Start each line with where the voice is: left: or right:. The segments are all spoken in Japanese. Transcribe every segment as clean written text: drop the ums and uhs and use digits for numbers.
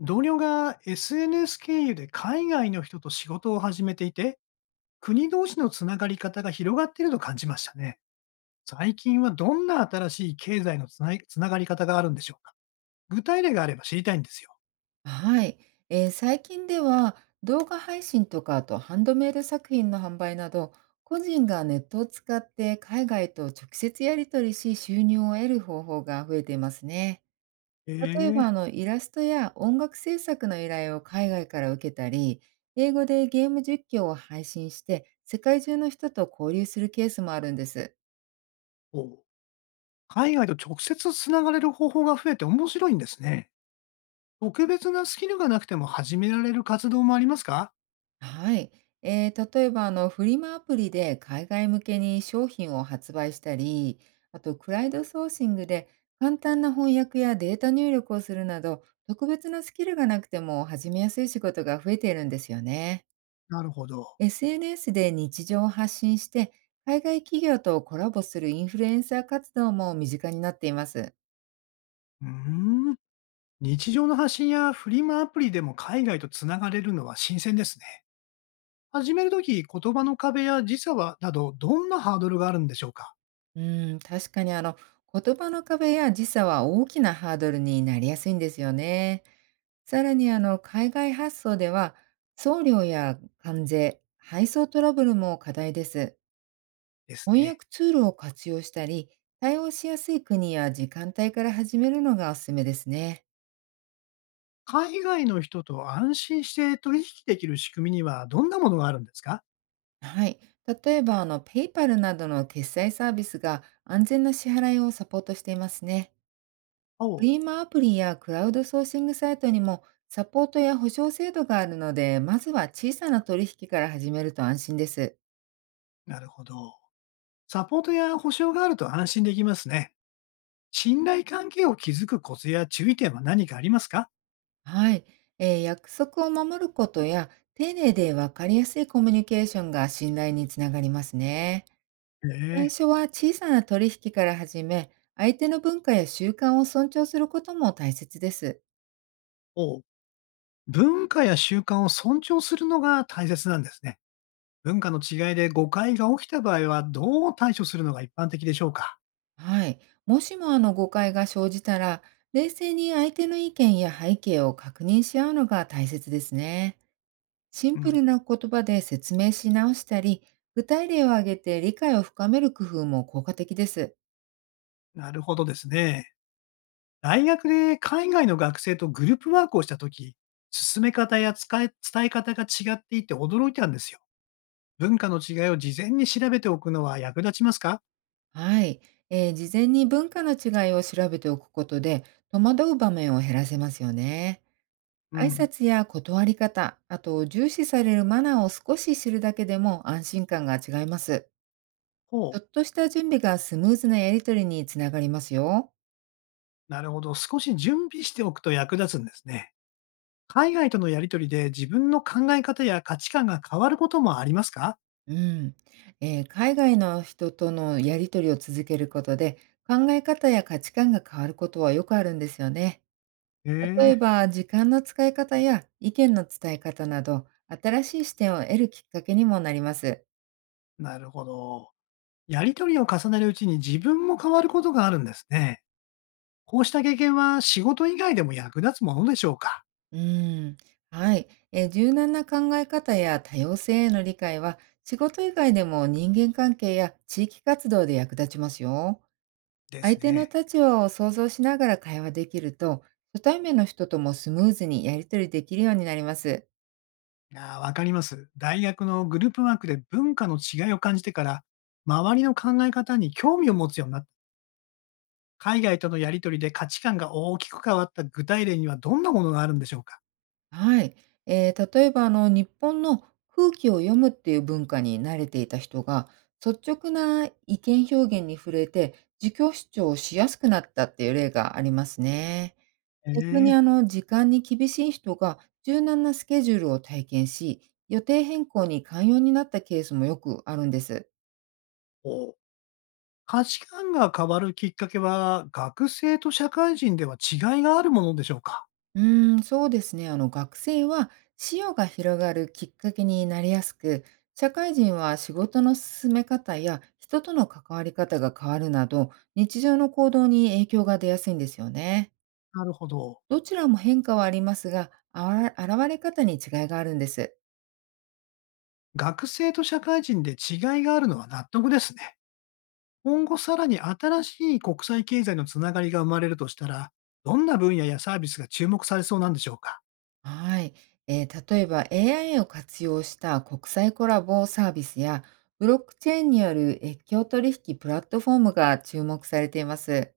left: 同僚が SNS 経由で海外の人と仕事を始めていて、国同士のつながり方が広がっていると感じましたね。最近はどんな新しい経済のつながり方があるんでしょうか。具体例があれば知りたいんですよ。
right: はい、最近では動画配信とか、あとハンドメイド作品の販売など、個人がネットを使って海外と直接やり取りし、収入を得る方法が増えていますね。例え
left: え
right: ば
left: え。
right: イラストや音楽制作の依頼を海外から受けたり、英語でゲーム実況を配信して世界中の人と交流するケースもあるんです。
left: おう。海外と直接つながれる方法が増えて面白いんですね。特別なスキルがなくても始められる活動もありますか？
right: はい。例えば、フリマアプリで海外向けに商品を発売したり、あと、クラウドソーシングで簡単な翻訳やデータ入力をするなど、特別なスキルがなくても始めやすい仕事が増えているんですよね。
left: なるほど。
right: SNS で日常を発信して、海外企業とコラボするインフルエンサー活動も身近になっています。
left: うーん。日常の発信やフリマアプリでも海外とつながれるのは新鮮ですね。始めるとき、言葉の壁や時差は、など、どんなハードルがあるんでしょうか？
right: うん、確かに言葉の壁や時差は大きなハードルになりやすいんですよね。さらに海外発送では、送料や関税、配送トラブルも課題です。
left: です
right: 翻
left: ね。
right: 訳ツールを活用したり、対応しやすい国や時間帯から始めるのがおすすめですね。
left: 海外の人と安心して取引できる仕組みにはどんなものがあるんですか？
right: はい。例えば、PayPal などの決済サービスが安全な支払いをサポートしていますね。
left: お
right: フ
left: う。
right: リマアプリやクラウドソーシングサイトにもサポートや保証制度があるので、まずは小さな取引から始めると安心です。
left: なるほど。サポートや保証があると安心できますね。信頼関係を築くコツや注意点は何かありますか？
right: はい。約束を守ることや、丁寧で分かりやすいコミュニケーションが信頼につながりますね。
left: へ
right: 最
left: え。
right: 初は小さな取引から始め、相手の文化や習慣を尊重することも大切です。
left: を。文化や習慣を尊重するのが大切なんですね。文化の違いで誤解が起きた場合はどう対処するのが一般的でしょうか？
right: はい。もしも誤解が生じたら、冷静に相手の意見や背景を確認し合うのが大切ですね。シン
left: う
right: プル
left: ん。
right: な言葉で説明し直したり、具体例を挙げて理解を深める工夫も効果的です。
left: なるほどですね。大学で海外の学生とグループワークをしたとき、進め方や使い伝え方が違っていて驚いたんですよ。文化の違いを事前に調べておくのは役立ちますか？
right: はい。事前に文化の違いを調べておくことで、戸惑う場面を減らせますよね。
left: う
right: 挨
left: ん。
right: 拶や断り方、あと重視されるマナーを少し知るだけでも安心感が違います。
left: ほ
right: ち
left: う。
right: ょっとした準備がスムーズなやり取りにつながりますよ。
left: なるほど。少し準備しておくと役立つんですね。海外とのやりとりで自分の考え方や価値観が変わることもありますか？
right: うん、海外の人とのやり取りを続けることで、考え方や価値観が変わることはよくあるんですよね。
left: へ
right: 例え
left: え、
right: ば時間の使い方や意見の伝え方など、新しい視点を得るきっかけにもなります。
left: なるほど。やりとりを重ねるうちに自分も変わることがあるんですね。こうした経験は仕事以外でも役立つものでしょうか？
right: うん、はい、柔軟な考え方や多様性への理解は、仕事以外でも人間関係や地域活動で役立ちますよ。
left: で
right: 相
left: す
right: 手の
left: ね。
right: 立場を想像しながら会話できると、初対面の人ともスムーズにやり取りできるようになります。
left: ああ、わかります。大学のグループワークで文化の違いを感じてから、周りの考え方に興味を持つようになった。海外とのやりとりで価値観が大きく変わった具体例にはどんなものがあるんでしょうか？
right: はい。例えば、日本の空気を読むっていう文化に慣れていた人が、率直な意見表現に触れて、自己主張をしやすくなったっていう例がありますね。逆
left: え
right: に、
left: え。
right: 時間に厳しい人が柔軟なスケジュールを体験し、予定変更に寛容になったケースもよくあるんです。
left: お。価値観が変わるきっかけは、学生と社会人では違いがあるものでしょうか？
right: うーん、そうですね。学生は視野が広がるきっかけになりやすく、社会人は仕事の進め方や人との関わり方が変わるなど、日常の行動に影響が出やすいんですよね。
left: なるほど。
right: どちらも変化はありますが、現れ方に違いがあるんです。
left: 学生と社会人で違いがあるのは納得ですね。今後さらに新しい国際経済のつながりが生まれるとしたら、どんな分野やサービスが注目されそうなんでしょうか。
right: はい。例えば AI を活用した国際コラボサービスや、ブロックチェーンによる越境取引プラットフォームが注目されています。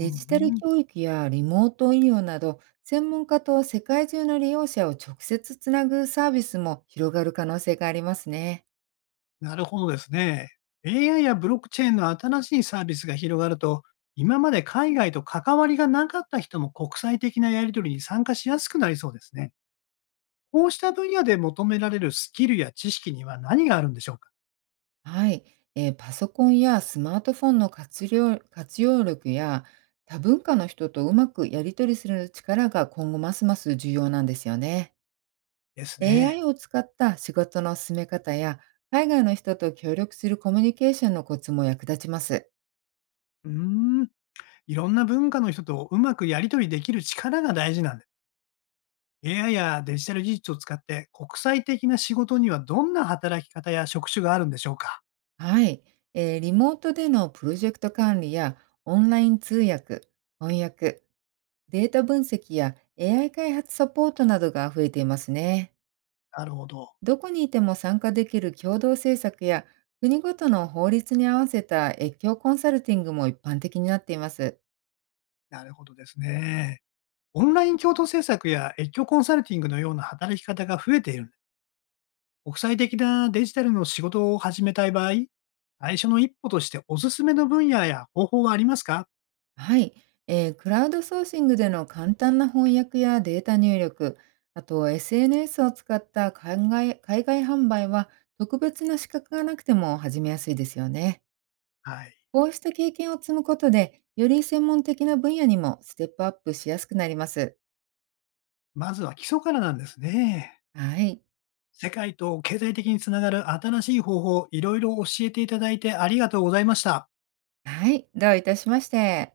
left: うん、
right: ジタル
left: ん、
right: 教育やリモート医療など、専門家と世界中の利用者を直接つなぐサービスも広がる可能性がありますね。
left: なるほどですね。AI やブロックチェーンの新しいサービスが広がると、今まで海外と関わりがなかった人も国際的なやり取りに参加しやすくなりそうですね。こうした分野で求められるスキルや知識には何があるんでしょうか？
right: はい。パソコンやスマートフォンの活用力や、多文化の人とうまくやり取りする力が今後ますます重要なんですよね。
left: ですね。
right: AI を使った仕事の進め方や、海外の人と協力するコミュニケーションのコツも役立ちます。
left: うーん。いろんな文化の人とうまくやり取りできる力が大事なんです。AI やデジタル技術を使って国際的な仕事にはどんな働き方や職種があるんでしょうか？
right: はい、リモートでのプロジェクト管理やオンライン通訳、翻訳、データ分析や AI 開発サポートなどが増えていますね。
left: なるほど。
right: どこにいても参加できる共同政策や、国ごとの法律に合わせた越境コンサルティングも一般的になっています。
left: なるほどですね。オンライン共同制作や越境コンサルティングのような働き方が増えているんです。国際的なデジタルの仕事を始めたい場合、最初の一歩としておすすめの分野や方法はありますか？
right: はい、クラウドソーシングでの簡単な翻訳やデータ入力、あと SNS を使った海外販売は、特別な資格がなくても始めやすいですよね。
left: はい。
right: こうした経験を積むことで、より専門的な分野にもステップアップしやすくなります。
left: まずは基礎からなんですね。
right: はい。
left: 世界と経済的につながる新しい方法、いろいろ教えていただいてありがとうございました。
right: はい。どういたしまして。